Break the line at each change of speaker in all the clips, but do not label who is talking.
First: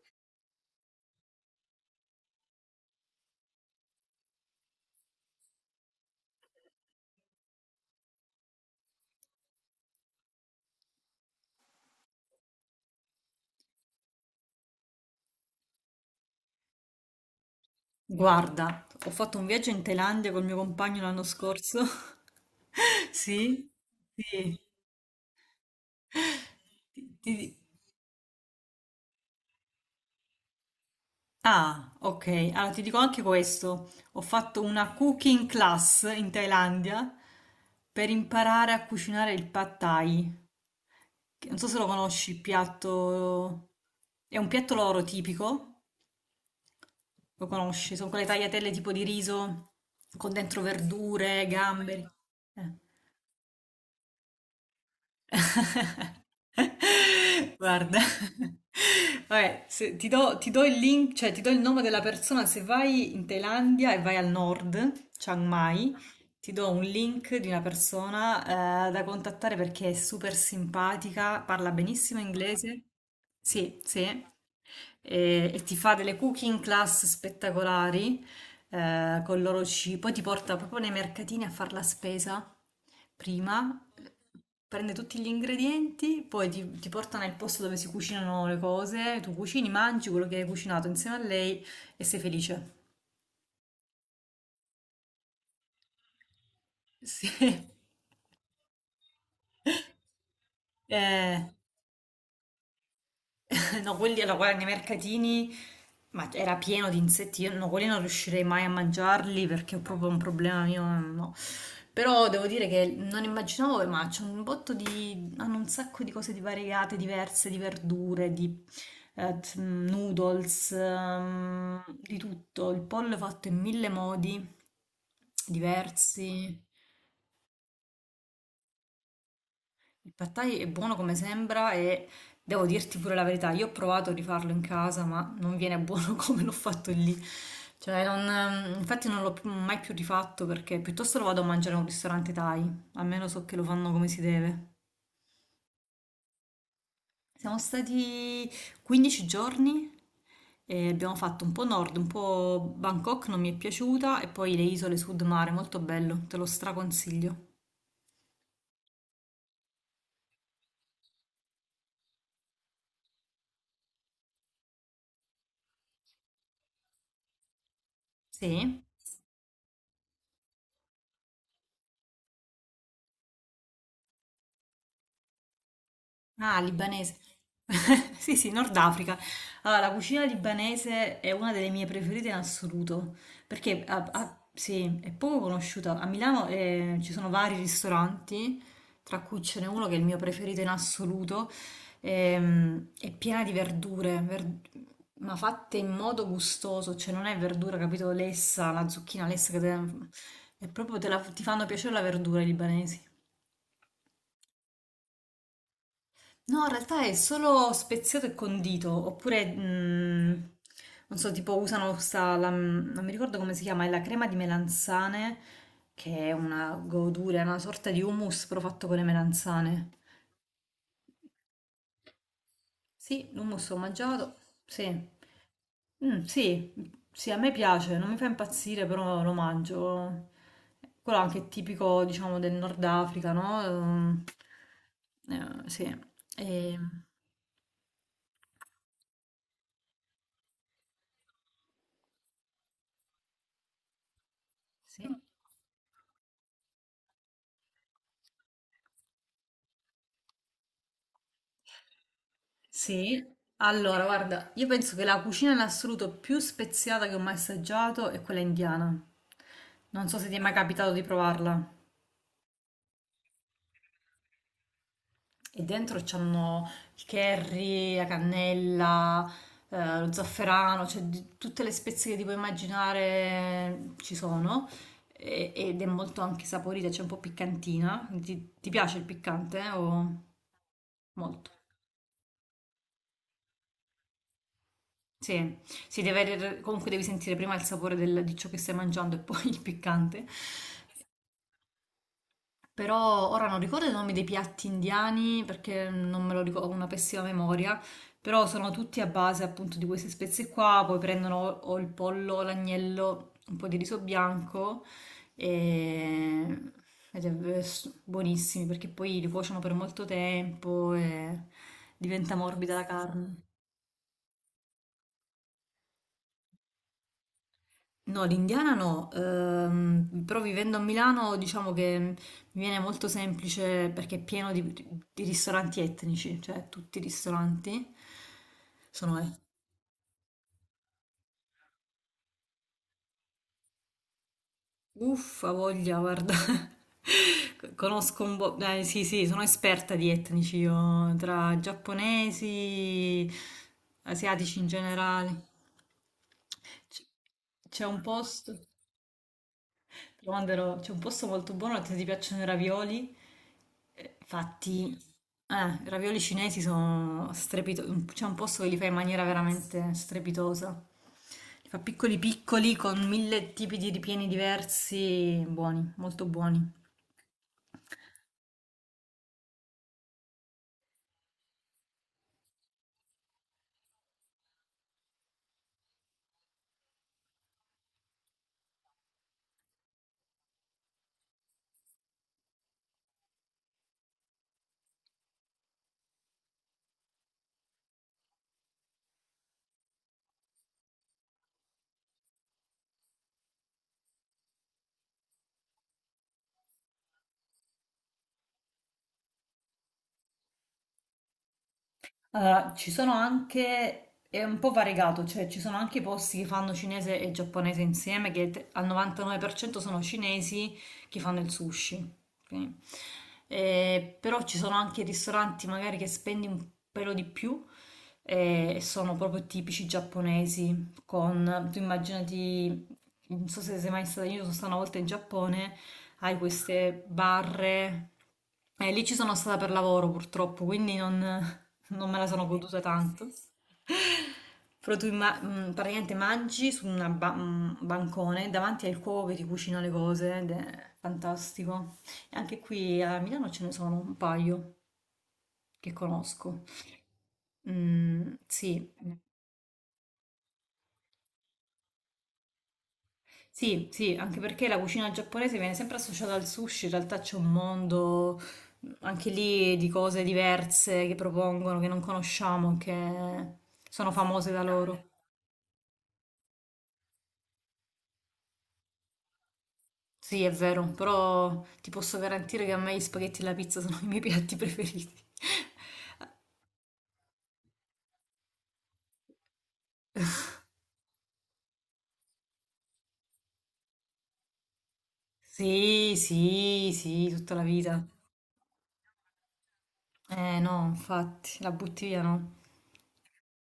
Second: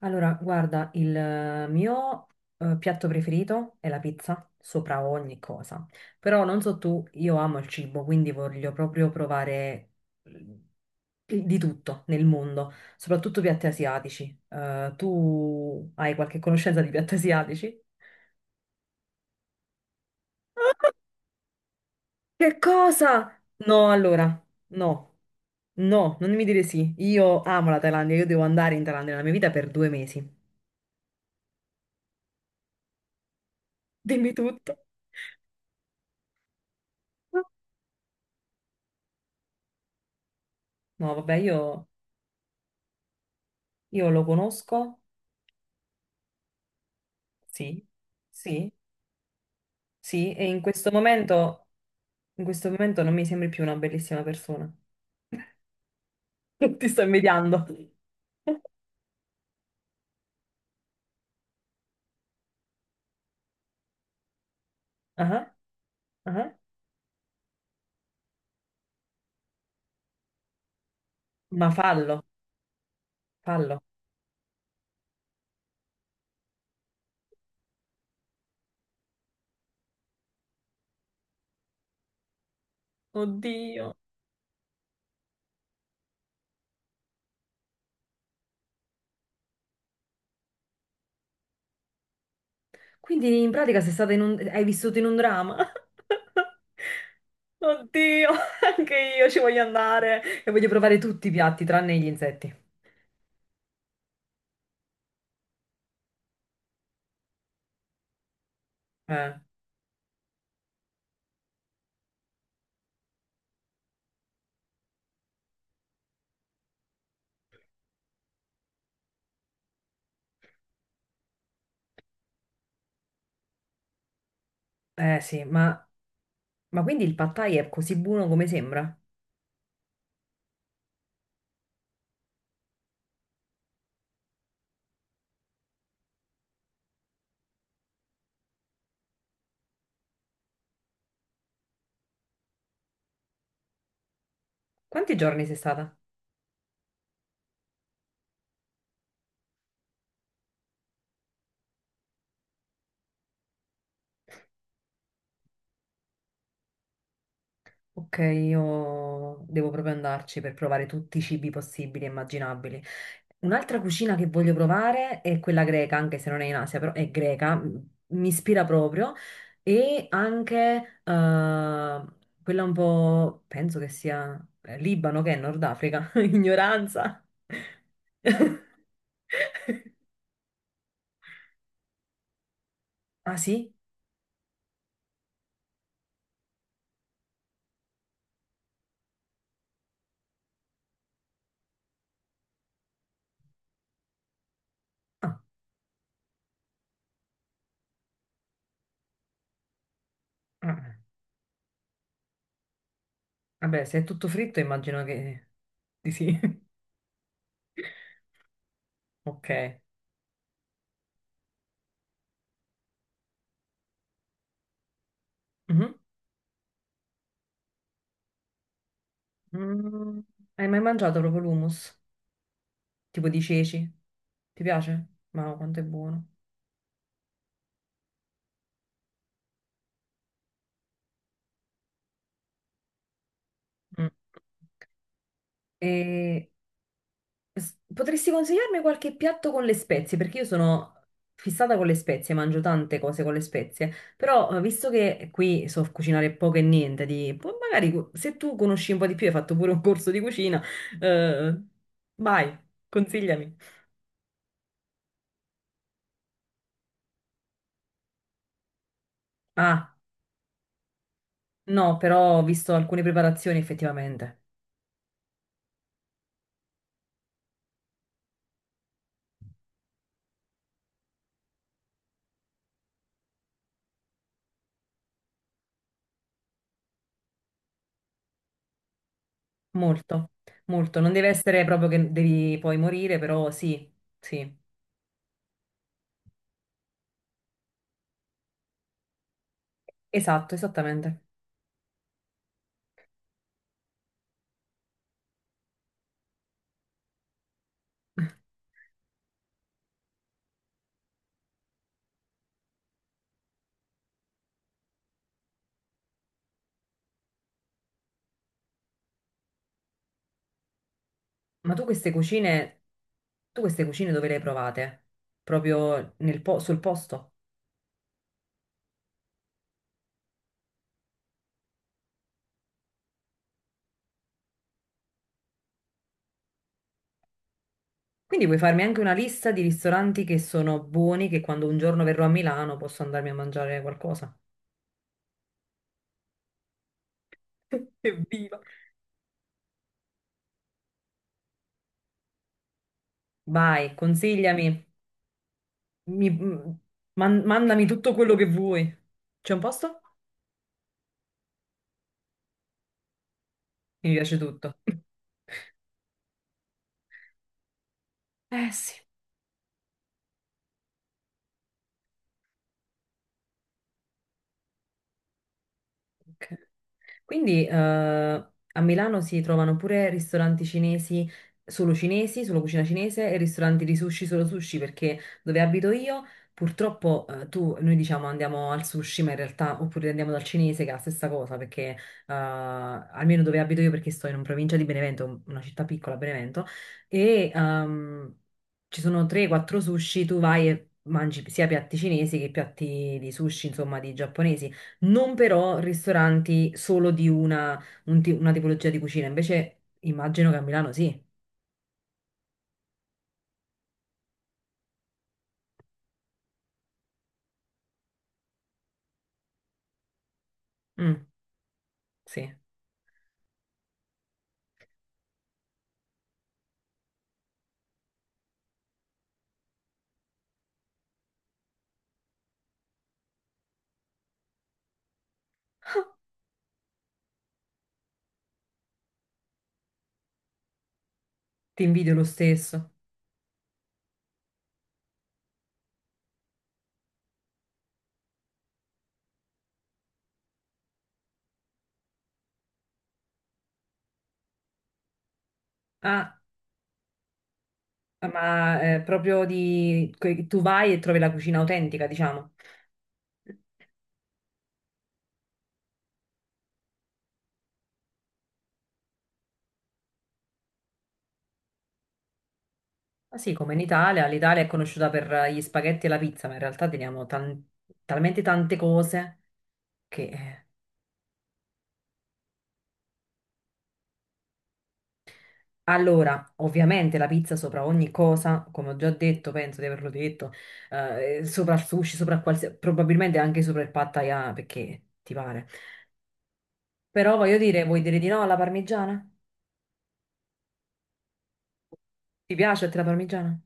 Allora, guarda, il mio piatto preferito è la pizza, sopra ogni cosa. Però non so tu, io amo il cibo, quindi voglio proprio provare eh, di tutto nel mondo, soprattutto piatti asiatici. Tu hai qualche conoscenza di piatti asiatici?
Guarda, ho fatto un viaggio in Thailandia col mio compagno l'anno scorso.
Che cosa?
Sì,
No, allora,
sì.
no, no, non mi dire sì.
Ti-
Io
ti-
amo la Thailandia, io devo andare in Thailandia nella mia vita per 2 mesi.
Ah, ok. Allora ti dico anche questo. Ho
Dimmi
fatto
tutto.
una cooking class in Thailandia per imparare a cucinare il pad thai.
No, vabbè,
Che Non so se lo
io...
conosci, il piatto.
Io lo
È un piatto
conosco,
loro tipico, lo
sì,
conosci? Sono quelle
sì,
tagliatelle tipo di riso
sì,
con
e
dentro verdure, gamberi.
in questo
Eh.
momento non mi sembri più una bellissima persona. Ti sto invidiando.
Guarda, vabbè, ti do il link, cioè ti do il nome della persona se vai in Thailandia e vai al nord, Chiang
Ah,
Mai, ti
ah.
do un link di una persona da contattare perché è super simpatica,
Ma
parla benissimo
fallo,
inglese.
fallo.
Sì, sì. E ti fa delle cooking class spettacolari con il loro cibo. Poi ti porta proprio nei mercatini a fare la spesa prima,
Oddio.
prende tutti gli ingredienti, poi ti porta nel posto dove si cucinano le cose. Tu cucini, mangi quello che hai cucinato insieme a lei e sei felice.
Quindi in pratica sei stata in un... hai vissuto in un dramma?
Sì.
Oddio, anche io ci voglio andare e voglio provare tutti i
Eh,
piatti tranne gli insetti.
no, quelli, allora, guarda, nei mercatini, ma era pieno di insetti, io no, quelli non riuscirei mai a
Eh,
mangiarli perché ho proprio un problema mio, no. Però devo dire che non immaginavo, ma c'è un botto di, hanno un sacco di cose di variegate, diverse, di verdure, di noodles, di tutto. Il pollo è fatto in mille modi
eh sì,
diversi.
ma quindi il pad thai è così buono come sembra?
Il pad thai è buono come sembra e devo dirti pure la verità, io ho provato a rifarlo in casa, ma non viene buono come l'ho fatto lì. Cioè, infatti non l'ho più- mai più rifatto perché piuttosto lo vado a mangiare a un ristorante thai, almeno so che lo fanno come si deve.
Quanti giorni sei stata?
Siamo stati 15 giorni e abbiamo fatto un po' nord, un po' Bangkok, non mi è piaciuta, e poi le isole sud mare, molto bello, te lo straconsiglio.
Ok, io devo proprio andarci per provare tutti i cibi possibili e immaginabili. Un'altra cucina che voglio provare è quella greca, anche se non è in Asia, però è greca, mi ispira
Sì?
proprio, e anche quella un po', penso che sia Libano, che è Nord Africa,
Ah, libanese.
ignoranza.
Sì, sì, Nord Africa. Allora, la cucina libanese è una delle mie preferite in assoluto,
Ah sì?
perché sì, è poco conosciuta. A Milano ci sono vari ristoranti, tra cui ce n'è uno che è il mio preferito in assoluto, è piena di verdure,
Ah,
ma fatte in modo gustoso, cioè non è verdura, capito, lessa, la zucchina lessa, è
ah,
proprio
ah.
ti fanno piacere la verdura i libanesi.
Vabbè, se è tutto fritto immagino che di sì.
No, in realtà è solo speziato e condito, oppure,
Ok.
non so, tipo usano questa, non mi ricordo come si chiama, è la crema di melanzane,
Mhm.
che è una godura, è una sorta di hummus però fatto con le melanzane.
Mm, hai mai mangiato proprio l'hummus? Tipo
Sì,
di
l'hummus ho
ceci?
mangiato,
Ti
sì.
piace? Ma quanto è
Mm,
buono.
sì, sì, a me piace, non mi fa impazzire, però lo mangio. Quello anche è tipico, diciamo, del Nord Africa, no?
Mm.
Sì.
E
E,
potresti consigliarmi qualche piatto con le spezie? Perché io sono fissata con le spezie, mangio tante cose con le spezie, però visto
sì.
che qui so cucinare poco e niente, di, poi magari se tu conosci un po' di più, hai fatto pure un corso di cucina, eh, vai,
Sì,
consigliami.
allora guarda, io penso che la cucina in assoluto più speziata che ho mai assaggiato è quella indiana.
Ah,
Non so se ti è mai capitato di provarla.
no, però ho visto alcune preparazioni effettivamente.
E dentro c'hanno il curry, la cannella, lo zafferano, tutte le spezie che ti puoi immaginare ci sono. Ed è molto anche saporita, c'è un po' piccantina. Ti piace il piccante? O
Molto, molto. Non deve
molto?
essere proprio che devi poi morire, però sì, sì.
Sì, si deve, comunque devi sentire prima il sapore di ciò che stai mangiando e poi il piccante.
Esatto, esattamente.
Però ora non ricordo i nomi dei piatti indiani perché non me lo ricordo, ho una pessima memoria, però sono tutti a base appunto di queste spezie qua, poi prendono o il pollo, o l'agnello, un po' di riso bianco e ed è buonissimi perché poi li cuociono per molto tempo e
Ma
diventa morbida la carne.
tu queste cucine dove le hai provate? Proprio nel sul posto?
No, l'indiana no, però vivendo a Milano diciamo che mi viene molto semplice perché è pieno di ristoranti etnici, cioè tutti i ristoranti
Quindi puoi farmi anche una
sono
lista di ristoranti che sono buoni, che quando un giorno verrò a Milano posso andarmi a mangiare qualcosa.
uffa, voglia, guarda, conosco un po'.
Evviva!
Sì, sì, sono esperta di etnici io, tra giapponesi,
Vai,
asiatici in
consigliami,
generale.
mi- m-
C- C'è
mandami
un
tutto quello che
posto.
vuoi. C'è un posto?
Ti manderò, c'è un posto molto buono se ti piacciono i ravioli.
Mi piace tutto.
Fatti, i ravioli cinesi sono strepitosi. C'è un posto che
Eh
li fa in
sì.
maniera veramente strepitosa. Li fa piccoli piccoli con mille tipi di ripieni diversi, buoni, molto
Ok.
buoni.
Quindi a Milano si trovano pure ristoranti cinesi, solo cucina cinese e ristoranti di sushi solo sushi, perché dove abito io purtroppo tu, noi diciamo andiamo al sushi, ma in realtà oppure andiamo dal cinese che è la stessa cosa, perché almeno dove abito io, perché sto in una provincia di Benevento, una città piccola, Benevento, e ci sono 3-4 sushi, tu vai e mangi sia piatti cinesi che piatti di sushi, insomma, di giapponesi non però ristoranti solo di una, una tipologia di cucina, invece immagino che a Milano sì.
Allora, ci sono anche, è un po' variegato, cioè ci sono anche i posti che fanno cinese e giapponese insieme, al 99% sono cinesi che
Mm,
fanno il sushi.
sì,
Ok? Però ci sono anche ristoranti magari che spendi un pelo di più e sono proprio tipici giapponesi, con, tu immaginati non so se sei mai stata, io sono stata una volta in Giappone, hai queste barre, e lì ci sono stata per lavoro purtroppo, quindi non,
ti
non
invidio
me
lo
la sono goduta
stesso.
tanto. Però praticamente mangi su un bancone davanti al cuoco che ti cucina le cose ed è fantastico. E anche qui a Milano ce ne sono un paio che
Ah,
conosco. Mm,
ma
sì,
proprio di... tu vai e trovi la cucina autentica, diciamo.
sì, sì, anche perché la cucina giapponese viene sempre associata al sushi, in realtà c'è un mondo anche lì di cose diverse che propongono, che non conosciamo,
Ah sì,
che
come in
sono
Italia,
famose
l'Italia
da
è
loro.
conosciuta per gli spaghetti e la pizza, ma in realtà teniamo talmente tante cose che...
Sì, è vero, però ti posso garantire che a me gli spaghetti e la pizza sono i miei piatti preferiti.
allora, ovviamente la pizza sopra ogni cosa, come ho già detto, penso di averlo detto, sopra il sushi, sopra qualsiasi, probabilmente anche sopra il pad thai, ah, perché ti pare.
Sì, sì, sì,
Però
tutta
voglio
la
dire, vuoi
vita.
dire di no alla parmigiana?
Eh no, infatti, la butti via no.
Ti piace a te la parmigiana?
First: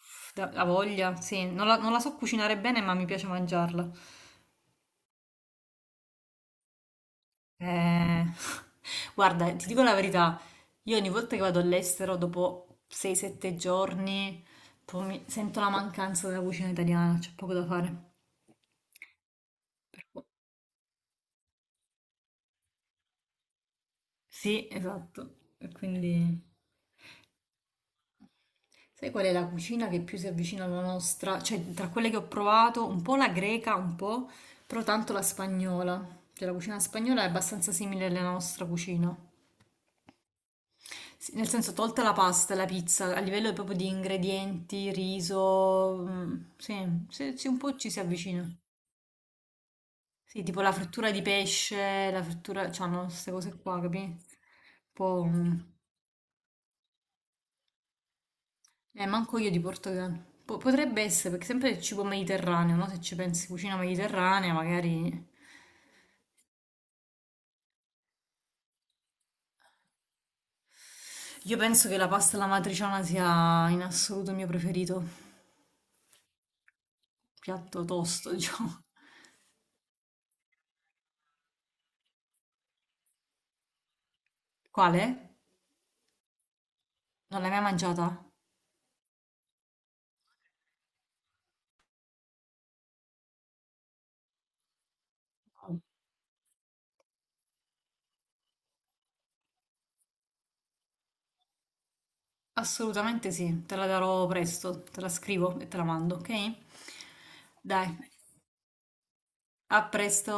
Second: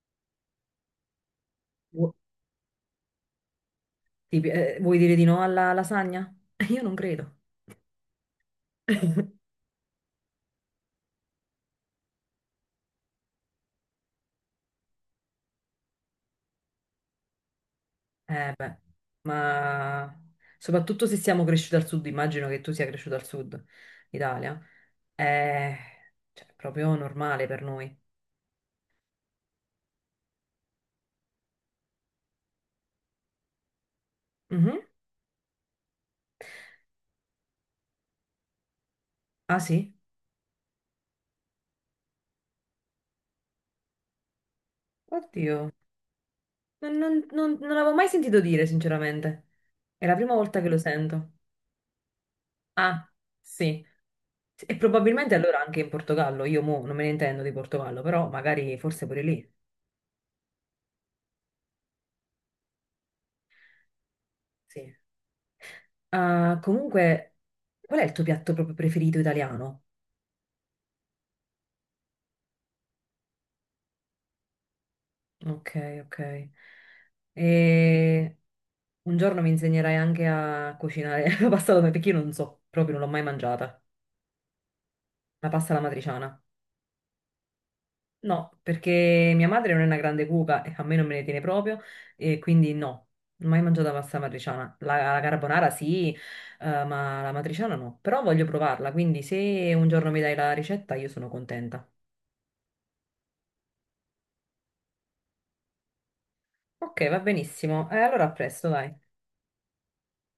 Uff, da, la voglia, sì, non la
Vu-
so cucinare bene, ma mi piace mangiarla.
vuoi dire di no alla lasagna? Io non credo.
Eh, guarda, ti dico la verità, io ogni volta che vado all'estero, dopo 6-7 giorni, sento la mancanza della cucina italiana, c'è poco da fare.
Eh beh,
Per
ma
cui-
soprattutto se siamo cresciuti al sud, immagino che tu sia cresciuto al sud Italia,
Sì, esatto. E
è
quindi,
cioè, proprio normale per noi.
sai qual è la cucina che più si avvicina alla nostra? Cioè, tra quelle che ho provato, un po' la greca, un po',
Mhm.
però tanto la spagnola. Cioè, la cucina spagnola è abbastanza simile alla nostra cucina.
Ah sì?
Sì, nel senso, tolta la pasta, la pizza, a livello proprio di ingredienti,
Oddio.
riso, mm, sì, sì, sì, un
Non
po' ci
l'avevo
si
mai sentito
avvicina.
dire, sinceramente. È la prima
Sì,
volta
tipo
che
la
lo
frittura di
sento.
pesce, la frittura, c'hanno
Ah,
queste cose qua,
sì.
capi? Un
E
po'.
probabilmente
Mm,
allora anche in Portogallo. Io mo non me ne intendo di Portogallo, però magari forse
eh,
pure
manco io
lì.
di Portogallo. Potrebbe essere, perché sempre il cibo mediterraneo, no? Se ci pensi, cucina mediterranea,
Sì.
magari.
Ah, comunque, qual è il tuo piatto proprio preferito italiano?
Io penso che la pasta alla matriciana sia in assoluto il mio preferito.
Ok, ok.
Piatto tosto,
E
diciamo.
un giorno mi insegnerai anche a cucinare la pasta alla perché io non so, proprio non l'ho mai mangiata.
Quale?
La pasta alla matriciana.
Non l'hai mai mangiata?
No, perché mia madre non è una grande cuoca e a me non me ne tiene proprio, e quindi no, non ho mai mangiato la pasta matriciana. La, la carbonara sì, ma la matriciana no. Però voglio provarla, quindi se un giorno mi dai la ricetta io sono contenta.
Assolutamente sì, te la darò presto, te la scrivo e te la mando, ok?
Ok, va benissimo.
Dai,
E allora a presto, dai.
a presto.